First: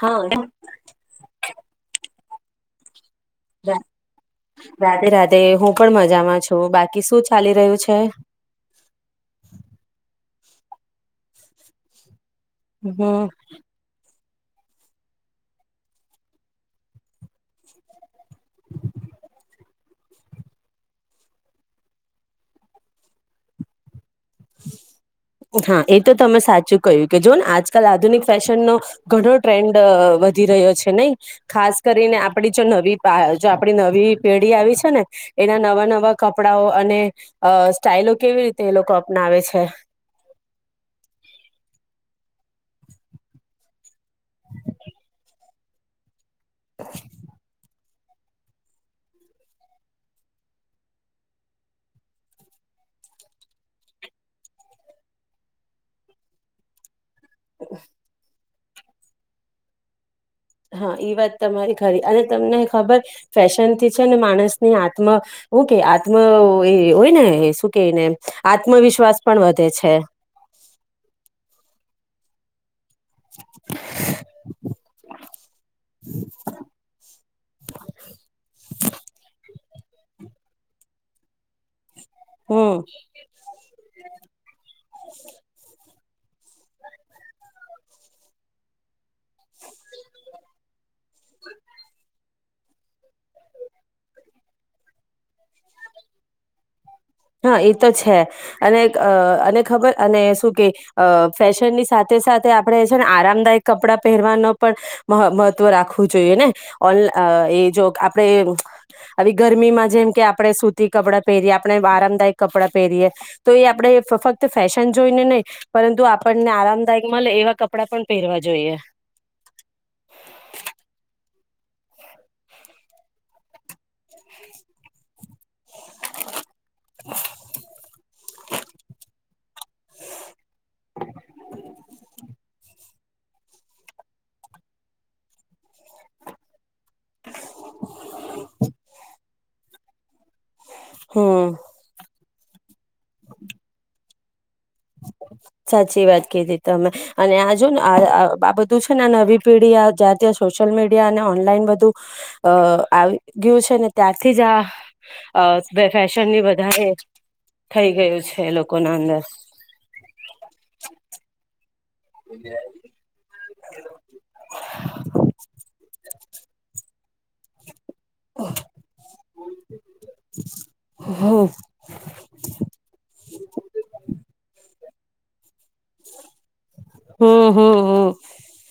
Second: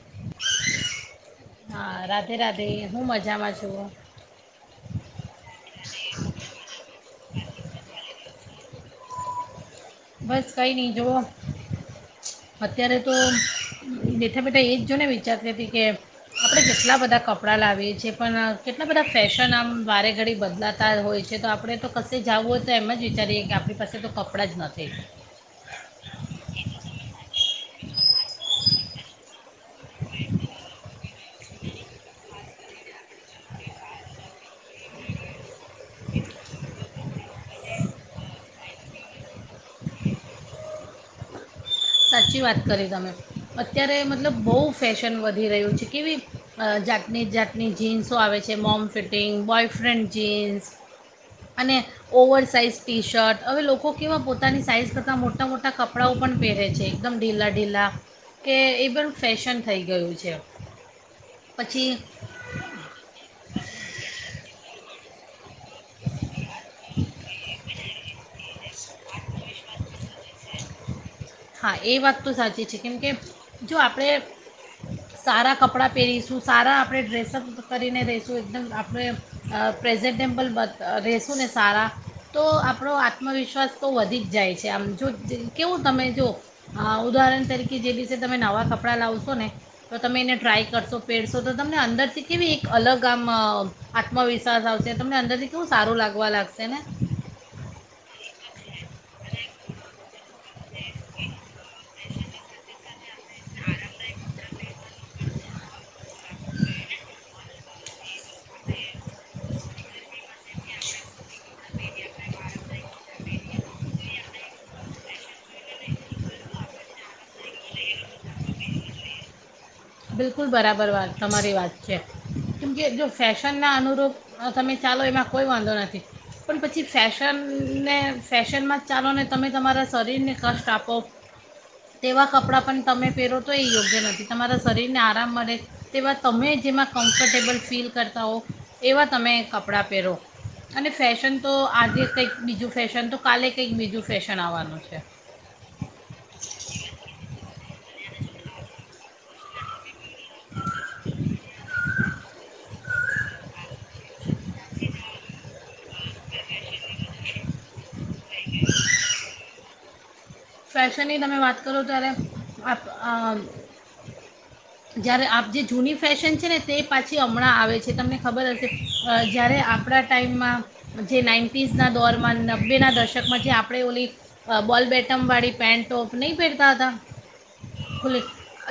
હા. હા રાધે રાધે હું મજા રા રાધે રાધે હું પણ મજામાં છું બાકી શું ચાલી રહ્યું છે? બસ કઈ નહી જોવો. અત્યારે તો હમ બેઠા બેઠા એ જ જોને વિચારતી હતી કે આપણે જેટલા બધા કપડાં લાવીએ છીએ પણ કેટલા બધા ફેશન આમ વારે ઘડી બદલાતા હોય છે તો આપણે તો કશે જવું હોય તો એમ જ વિચારીએ કે આપણી પાસે તો કપડાં જ નથી હા એ તો તમે સાચું કહ્યું કે જો ને આજ કાલ આધુનિક ફેશનનો ઘણો ટ્રેન્ડ વધી રહ્યો છે નહીં? ખાસ કરીને આપડી જો નવી જો આપણી નવી પેઢી આવી છે ને, એના નવા નવા કપડાઓ અને સ્ટાઈલો કેવી રીતે એ લોકો અપનાવે છે. સાચી વાત કરી તમે. અત્યારે મતલબ બહુ ફેશન વધી રહ્યું છે. કેવી અ જાતની જાતની જીન્સ સો આવે છે. મોમ ફિટિંગ, બોયફ્રેન્ડ જીન્સ અને ઓવર સાઇઝ ટી શર્ટ. હવે લોકો કેવા પોતાની સાઈઝ કરતાં મોટા મોટા કપડાંઓ પણ પહેરે છે. એકદમ ઢીલા ઢીલા કે, એ પણ ફેશન થઈ ગયું છે. હા, ઈ વાત તમારી પછી ખરી. અને તમને ખબર, ફેશનથી છે ને માણસની આ ત્મા ઓકે આત્મ એ હોય ને શું કેને, આત્મવિશ્વાસ પણ વધે છે. હા, એ વાત તો સાચી છે. કેમકે, જો આપણે સારા કપડાં પહેરીશું, સારા આપણે ડ્રેસઅપ કરીને રઈશું, એકદમ આપણે પ્રેઝેન્ટટેમ્પલ બ ર રહેસું ને સારા તો હમ આપણો આત્મવિશ્વાસ તો વધી જ જાય છે. આમ, જો કેવું તમે જો, ઉદાહરણ તરીકે જે દિવસે તમે નવાં કપડાં લાવશો ને, તો તમે એને ટ્રાય કરશો, પહેરશો તો તમને અંદરથી કેવી એક અલગ આમ આત્મવિશ્વાસ આવશે, તમને અંદરથી કેવું સારું લાગવા લાગશે ને. હા એ તો છે. અને અ અને ખબર અને શું કે ફેશનની સાથે સાથે આપણે છે ને આરામદાયક કપડાં પહેરવાનો પણ, મહત્વ રાખવું જોઈયે ને! ઓનલા અં એ જો આપ આપણે આવી ગરમીમાં જેમ કે આપણે સૂતી કપડાં પહેરી આપણે આરામદાયક કપડાં પહેરીએ, તો એ આપણે ફક્ત ફેશન જોઈ ને નહી પરંતુ આપણને આરામદાયક મળે એવા કપડાં પણ પહેરવા જોઈએ. બિલકુલ બરાબર વાત તમારી વાત છે, કેમકે જો ફેશનના અનુરૂપ તમે ચાલો એમાં કોઈ વાંધો નથી, પણ પછી ફેશનને ફેશનમાં જ ચાલોને તમે તમારા શરીરને કષ્ટ આપો તેવા કપડાં પણ તમે પેરો તો એ યોગ્ય નથી તમારા શરીરને આરામ મળે, તેવા તમે જેમાં કમ્ફર્ટેબલ ફીલ કરતા હો, એવા તમે કપ કપડાં પહેરો. અને ફેશન હમ તો આજે કંઈક બીજું ફેશન તો કાલે કઈક બીજું ફેશન આવવાનું છે સાચી વાત કીધી તમે, અને આજુ ને બાબતો છે ને આ નવી પેઢી આ જાત સોશિયલ મીડિયા અને ઓનલાઈન બધું, અ આવી ગયું છે ને ત્યાારથી જ આ ફેશન ની વધારે થઈ ગયું છે. એ લોકો ના અંદર ફેશનની તમે વાત કરો ત્યારે આપ અ જયારે આપ જે જૂની ફેશન છે ને તે પાછી હમણાં આવે જે તમને ખબર હશે. જ્યારે આપણા ટાઈમમાં જે હમ નાઇન્ટીઝના દોરમાં નબ્બેના દશકમાં જે આપણે ઓલી બોલ બેટ તમવાડી પેન્ટ ટોપ નહીં પહેરતા હમ હમ હમ હતા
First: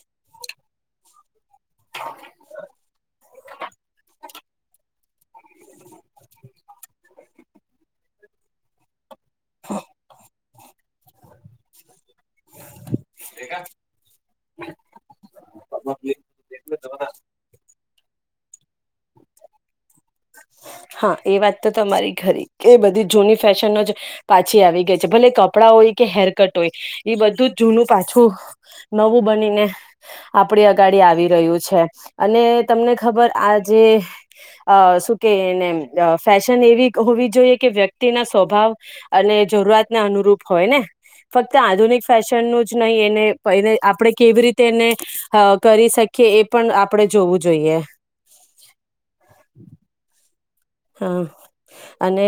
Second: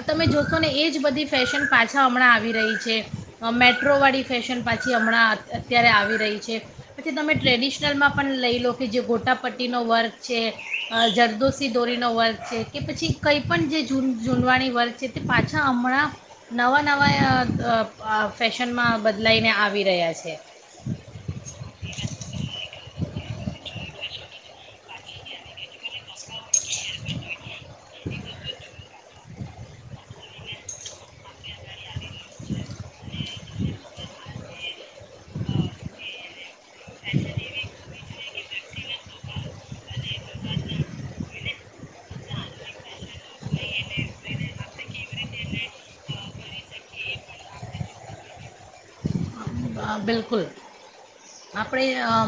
તમે જો ને એ જ બધી ફેશન પાછા હમણાં આવી રહી છે. અ મેટ્રોવાળી ફેશન પાછી હમણાં અત્યારે આવી રહી છે. પછી તમે ટ્રેડિશનલમાં પણ લઈ લો કે જે ગોટ પટા પટ્ટી નો વર્ગ છે હા જ દુશી દોરી નો વર્ગ છે કે પછી કંઈ પણ જે ઝૂ ઝૂડવાણી વર્ગ છે તે પાછા હમણાં નવા નવા અ આ ફેશનમાં બદલાઈને આવી રહ્યા છે. હા એ વાત તો તમારી ખરી એ બધી જૂની ફેશનનો જ પાછી આવી ગઈ છે ભલે કપડાં હોય કે હેરકટ હોય એ બધું જૂનું પાછું નવું બનીને આપડી અગાડી આવી રહ્યું છે. અને તમને ખબર આ જે અ કેને ફેશન એવી હોવી જોઈએ કે વ્યક્તિના સ્વભાવ અને જરૂરતને અનુરૂપ હોય ને ફક્ત આધુનિક ફેશનનું જ નહીં એને આપણે કેવી રીતે એને કરી શકીએ એ પણ આપણે જોવું જોઈએ. હ બિલકુલ. હા આપણે અ અને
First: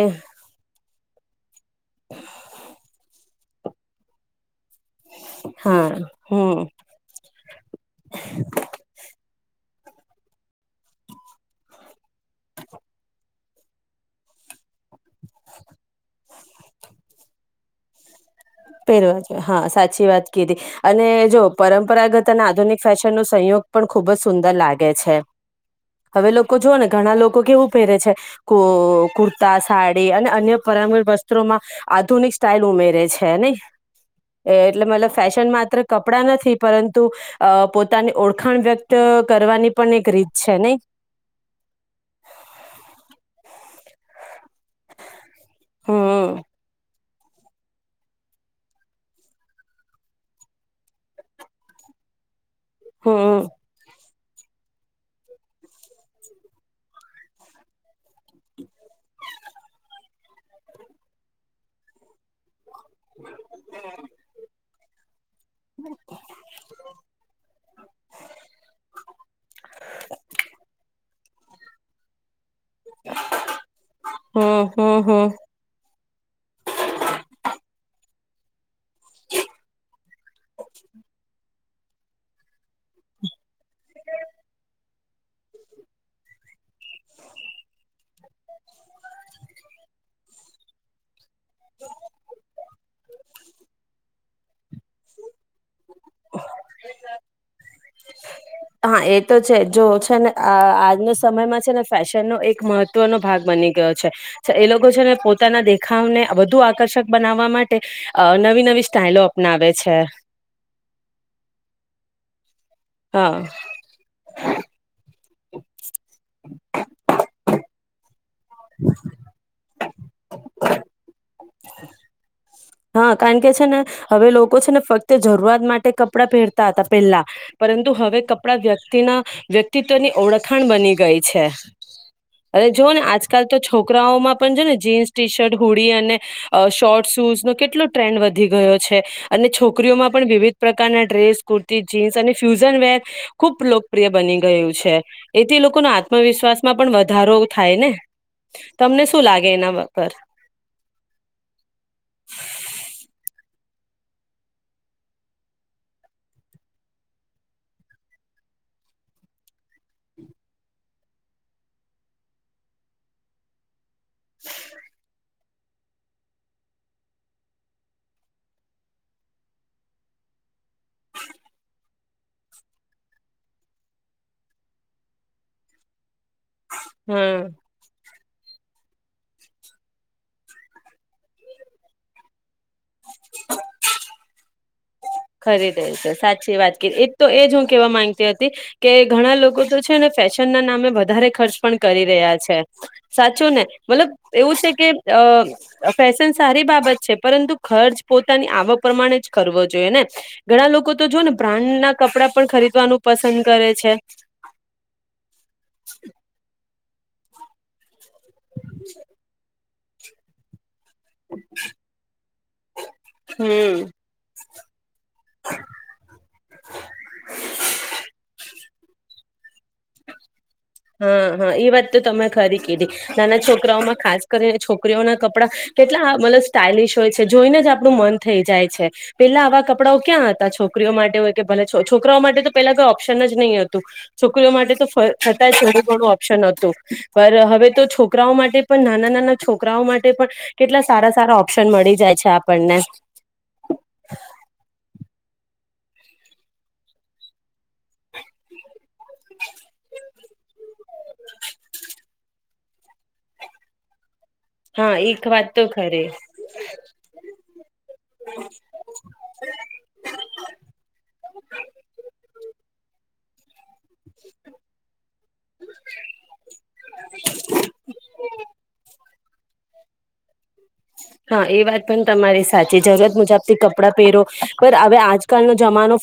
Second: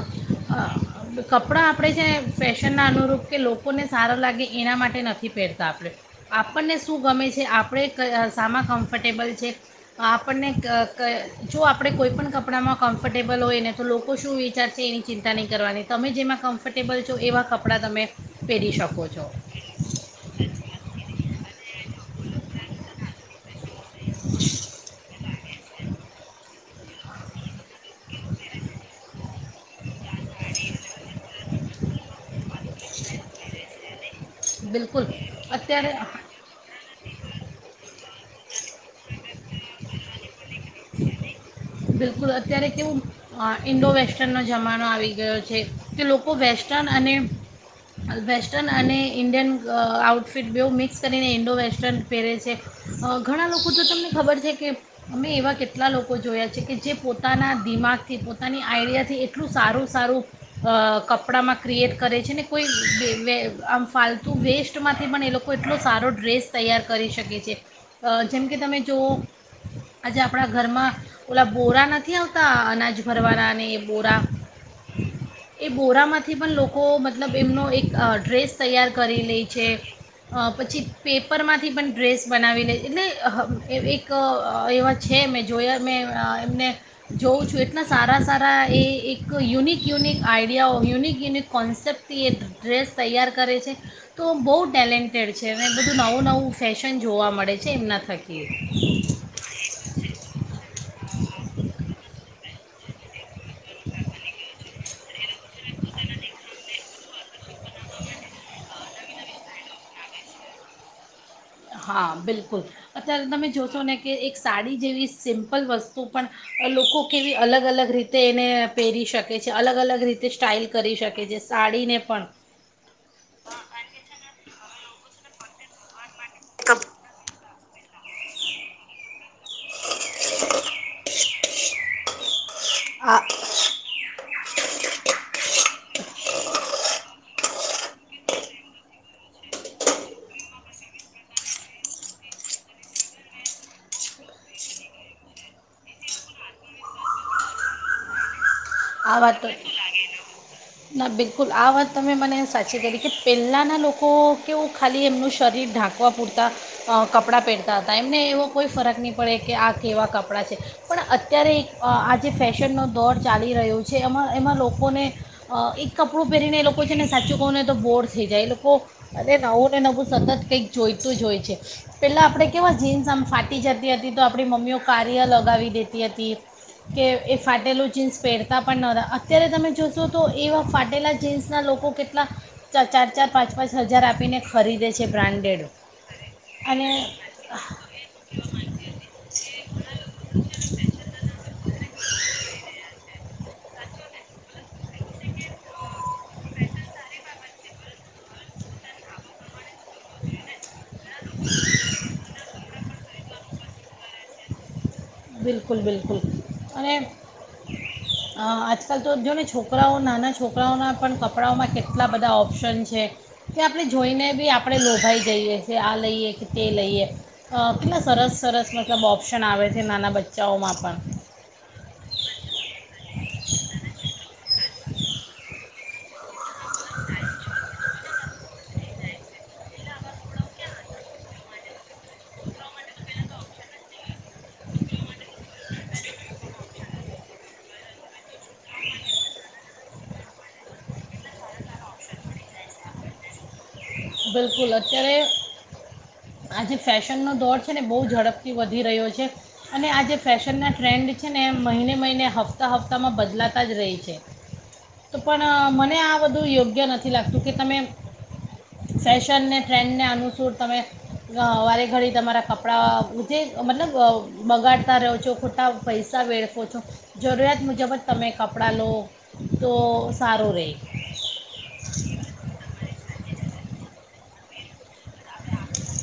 કપડાં આપણે છે ફેશનના અનુરૂપ કે લોકોને સારા લાગે એના માટે નથી પહેરતા હા આપણે હમ આપણને શું ગમે છે આપણે ક સામાં કમ્ફર્ટેબલ છે. આપણને જો આપણે કોઈપણ કપડાંમાં કમ્ફર્ટેબલ હોય ને તો લોકો શું વિચારશે એની ચિંતા નહીં કરવાની તમે જેમાં કમ્ફર્ટેબલ છો એવા કપડાં તમે પહેરી શકો પહેરવા છો જો હા સાચી વાત ક હતી અને જો પરંપરાગત અને આધુનિક ફેશન નો સંયોગ પણ ખુબ જ સુંદર લાગે છે. હવે લોકો જોઓ ને ઘણા લોકો કેવું પ છે કુર ત સાડી અને અન્ય પરપ વસ્ત્રોમાં આધુનિક સ્ટાઈઇલ ઉમેરે છે. છે નહી. એટલે બિલકુલ મતલબ ફેશન માત્ર અત્યારે કપડાં નથી પરંતુ. અ પોતાની ઓળખાણ વ્યક્ત કરવાની પણ એક રીત છે નહી. બિલકુલ અત્યારે કેવું ઇન્ડો વેસ્ટર્ન. જમાનો આવી ગયો છે કે લોકો હમ વેસ્ટર્ન અને. વેસ્ટર્ન અને ઈન્ડિયન આઉટફિટ બહુ મિક્સ કરીને ઈન્ડો વેસ્ટર્ન પહેરે છે. અ હમ ઘણા લોકો જો તમને. ખબર છે કે અમે એવા કેટલા લોકો જોયા. કે જે પોતાના દિમાગથી પોતાની આઈડિયાથી એટલું સારું સારું કપડામાં ક્રિએટ કરે છે ને. કોઈ વ આમ ફાલતુ વેસ્ટ. માથી બનેલો. એટલો સારો ડ્રેસ તૈયાર કરી શકે છે જેમકે તમે જુઓ આજે આપણા ઘરમાં. ઓલા બોરા નથી આવ અનાજ ભરવાના અને બોરા હમ હમ હમ એ બોરા માંથી પણ લોકો મતલબ એમનો એક અ ડ્રેસ તૈયાર કરી લે છે પછી પેપરમાંથી પણ ડ્રેસ બનાવી લે એટલે એક એવા છે મેં જોયા મેં એમને જોઉં છું એટલા સારા સારા એ એક unique unique. Idea of unique unit. કોન્સેપ્ટથી એ ડ્રેસ તૈયાર કરે છે તો બહુ. ટેલેન્ટેડ છે. બધું નવું નવું ફેશન જોવા મળે છે એમના થકી. હા એ તો છે જો છે ને આ આજના સમયમાં છે ને ફેશનનો એક મહત્વનો ભાગ બની ગયો છે એ લોકો છે ને પોતાના દેખાવને વધુ આકર્ષક બનાવવા માટે અ નવી નવી સ્ટાાઈલો અપનાવે છે. હા બિલકુલ. કુલ અત્યારે હા તમે જોશો ને કે એક સાડી જેવી સિમ્પ લ વસ્તુ પણ. લોકો કેવી અલગ અલગ રીતે એને પહેરી શકે છે અલગ અલગ રીતે સ્ટાઇલ કરી શકે છે સાડીને પણ. હા કારણ કે છે ને હવે લોકો છે ને ફક તે જરૂરઆત માટે ક પડા પેરતાતા પહેલા. પરંતુ હવે કપડા વ્યક્તિના વ્યક્તિત્વની ઓળખાણ બની ગઈ છે. અરે જુવોઓ ને આ આજકાલ તો છોકરાઓમાં પણ જો ને જીન્સ ટી શર્ટ હુડી અને શોર્ટ શૂઝ. કેટલો ટ્રેન્ડ વધી ગયો છે અને છોકરીઓમાં પણ વિવિધ પ્રકારના ડ્રેસ કુર્તી જીન્સ અને ફ્યુઝન વેર ખૂબ લોકપ્રિય બની ગયું છે એથી લોકોનો આત્મવિશ્વાસમાં પણ વધારો થાય ને. તમને આ શું વાત, લાગે એના પર ના બિલકુલ આ વાત તમે મને સા છે તરીકે પહેલાંના લોકો કેવું ખાલી એમનું શરીર ઢાંકવા પૂરતાં અ કપડાં પહેરતા હતા. એમને એવો કોઈ ફરક નહીં પડે કે આ કેવા કપડાં છે પણ અત્યારે એક અ આ જે ફેશનનો દોર ચાલી રહ્યો છે. એમાં એમાં લોકોને અ એક કપડું પહેરીને એ લોકો છે ને સાચું કહુંને તો બોર થઈ જાય. એ લોકો અરે નવું ને નવું સતત કંઈક જોઈતું જ હોય છે. પહેલાં આપણે કેવા જીન્સ આમ ફાટી જતી હતી. તો આપણી મમ્મીઓ કારી્ય લગાવી દેતી હતી કે હા એ ફાટેલું ચીન્સ પેર તા પણ નતા અત્યારે તમે જોશો તો એવા ફાટેલા જીન્સના લોકો કેટલા ચાર ચાર પાંચ પાંચ હજાર આપીને ખરીદે છે ખરી બ્રાન્ડેડ રહી છે. સાચી વાત અને કરી એક તો એ જ હું કેવા માંગતી હતી કે ઘણા લોકો તો છે ને ફેશન ના નામે વધારે ખર્ચ પણ કરી રહ્યા છે. સાચું ને? મતલબ એવું છે કે અ ફેશન સારી બાબત છે પરંતુ ખર્ચ પોતાની આવક પ્રમાણે જ કરવો જોઈએ ઘણા લોકો તો જો ને બ્રાન્ડ ના કપડા પણ ખરીદવાનું પસંદ કરે છે. બિલકુલ બિલકુલ. અને અ આજકાલ તો જ છોક રાઓ નાના છોકરાઓના પણ કપડાઓમાં કેટલા બધા ઓ ફ્રેન્સ કે હમ આપણે જોઈને બી આપ આપડે લો ખાઈ જઈએ કે આ લઈએ કે તે લઈએ કેટલા સરસ સરસ મ મતબ ઓપ્શન આવે. નાના બચા હા હા એ વાત તો તમે ખરી કેધી નાના છોકરાઓમાં ખાસ. કરીને છોકરીઓ ના કપડા કેટલા મતલબ સ્ટાલિશ હોય છે, જોઈને જ આપણું મન થઈ જાય છે પેલા આવા કપડાઓ ક્યાં હતા છોકરીઓ માટે હોય કે ભલે છોકરાઓ માટે તો પેલા કોઈ ઓપ્શન જ નહી હતું છોકરીઓ માટે તો થોડું ઘણું ઓપ્શન હતું. પર હવે તો છોકરાઓ માટે પણ નાના-નાના છોકરાઓ માટે પણ કેટલા સારા-સારા ઓપ્શન મળી જાય છે આપણને. બિલકુલ અત્યારે. આજે ફેશનનો દોર છે ને બહુ ઝડપથી વધી રહ્યો છે, અને આ જેે ફેશનના ટ્રેન્ડ છે ને એ મહિને મહિને હપ્તા હપ્તામાં બદલાતા જ રહે છે. હા તો એક પણ વાત તો મને ખરી આ બધું યોગ્ય નથી લાગતું કે તમે. ફેશનને ટ્રેન્ડને અનુસૂર તમે વારે ઘડી તમારા કપડાં. ને મતલબ બગાડતા રહો છો ખોટા પૈસા વેળખો છો, જરૂરિયાત મુજબ જ તમે કપડાં લો. તો સારું રે. હા એ વાત પણ તમારી સાચી જરૂરત મુજબ થી કપડા પહેરો હવે આ આજકાલનો જમાનો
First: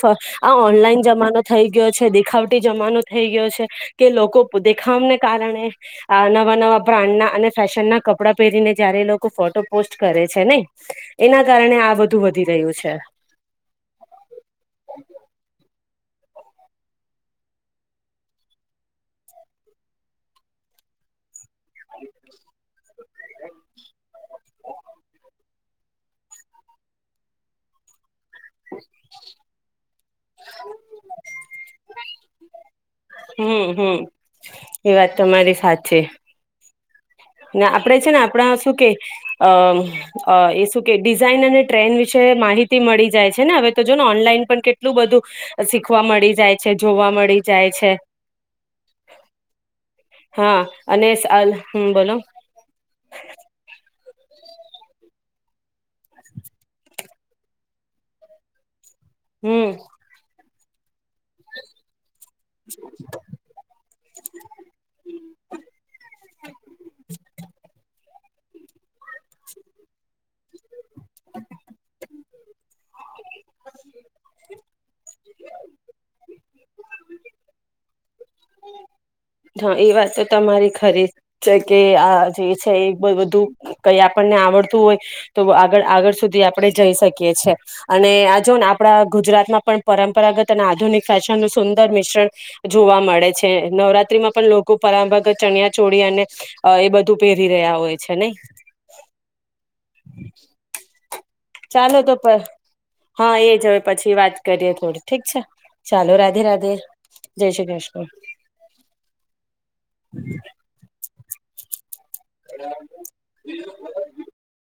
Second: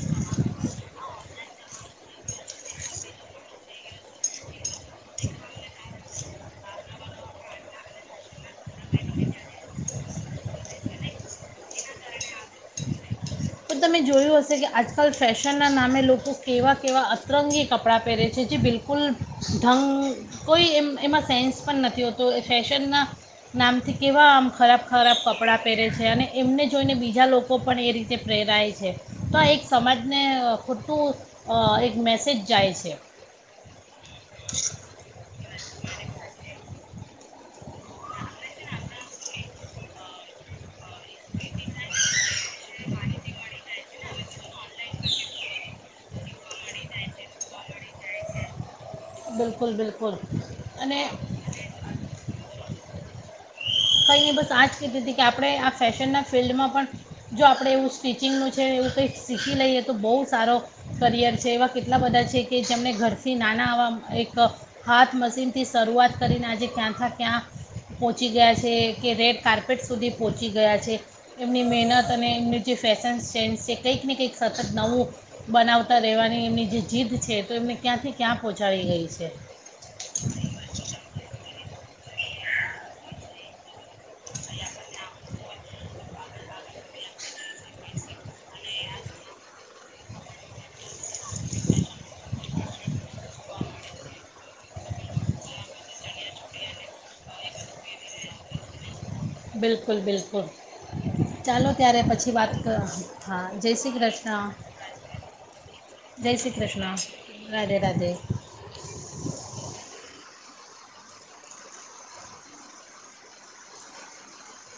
આ ઓનલાઈન જમાનો થઈ ગયો છે. ખાવટી જમાનો થઈ ગયો છે કે લોકો દેખામને કારણે. આ નવા નવા બ્રાન્ડના અને ફેશન ના કપડાં પહેરીને જયારે એ લોકો ફો પોસ્ટ કરે છે નહી એના કારણે આ બધું વધી રહ્યું છે. તો તમે જોયું હશે કે આજકાલ ફેશનના નામે લોકો કેવા કેવા અતરંગી કપડાં પહેરે છે જે બિલકુલ ઢંગ કોઈ એમ એમાં સેન્સ પણ નથી હોતું. એ ફેશનના નામથી કેવા આમ ખરાબ ખરાબ કપ કપડાં પહેરે છે. અને એમને જોઈને બીજા લોકો પણ એ રીતે પ્રેરાય છે. તો એક સમાજ ને અ ખોટટું અ એક મેસેજ જાય છે. હમ્મ હમ્મ એ વાત તમારી સાચી. ને આપડે છે ને આપણા શું કે અ એ શું કે ડિઝાઇન અને ટ્રેન વિશે માહિતી મળી જાય છે ને હવે તો જોન ઓનલાઇન. પણ કેટલું બધું સી શખવા મળી જાય છે, જોવા મળી જાય છે. બિલકુલ બિલકુલ હા અને અલ સેલ્ફી બોલો. કઈ નઈ બસ આજ કીધી હતી કે આપણે આ ફેશનના ફિલ્ડમાં પણ જો આપણે એવું સ્ટિચિંગનું છે એવું કંઈ શીખી હમ લઈએ તો બહુ સારો કરિયર છે એવા કેટલા બધા છે કે જેમને ઘરથી નાના આવા એક હાથ મશીનથી શરૂઆત કરીને આજે ક્યાંથી ક્યાં ચગાસ છે કે રેડ કાર્પેટ સુધી પહોંચી ગયા છે. એમની મહેનત અને એમની જે ફેશન્સ સેન્સ છે કંઈક ને કંઈક સતત નવું બનાવતા રહેવાની એમની જે જીદ છે તો એમને ક્યાંથી ક્યાં પહોંચાડી ગઈ છે હા એ વાત તો તમારી ખરી છે કે આ જે છે એ બધું કઈ આપણને આવડતું હોય તો આગળ આગળ સુધી આપણે જઈ શકીએ છે. અને આ જો ને આપ આપણા ગુજરાતમાં પણ પરંપરાગત અને આધુનિક ફેશન નું સુંદર મિશ્રણ જોવા મળે છે. નવરાત માં પણ લોકો પરામભર ચણિયા ચોળી અને અ એ બધું પહેરી રહ્યા હોય છે નઈ? બિલકુલ બિલકુલ. ચાલો ત્યારે તો પછી વાત ક હા એ જ જય હવે શ્રી પછી વાત કૃષ્ણ કરીએ થોડી ઠીક છે, ચાલો જય રાધે શ્રી રાધે કૃષ્ણ જય શ્રી રાધે કૃષ્ણ. રાધે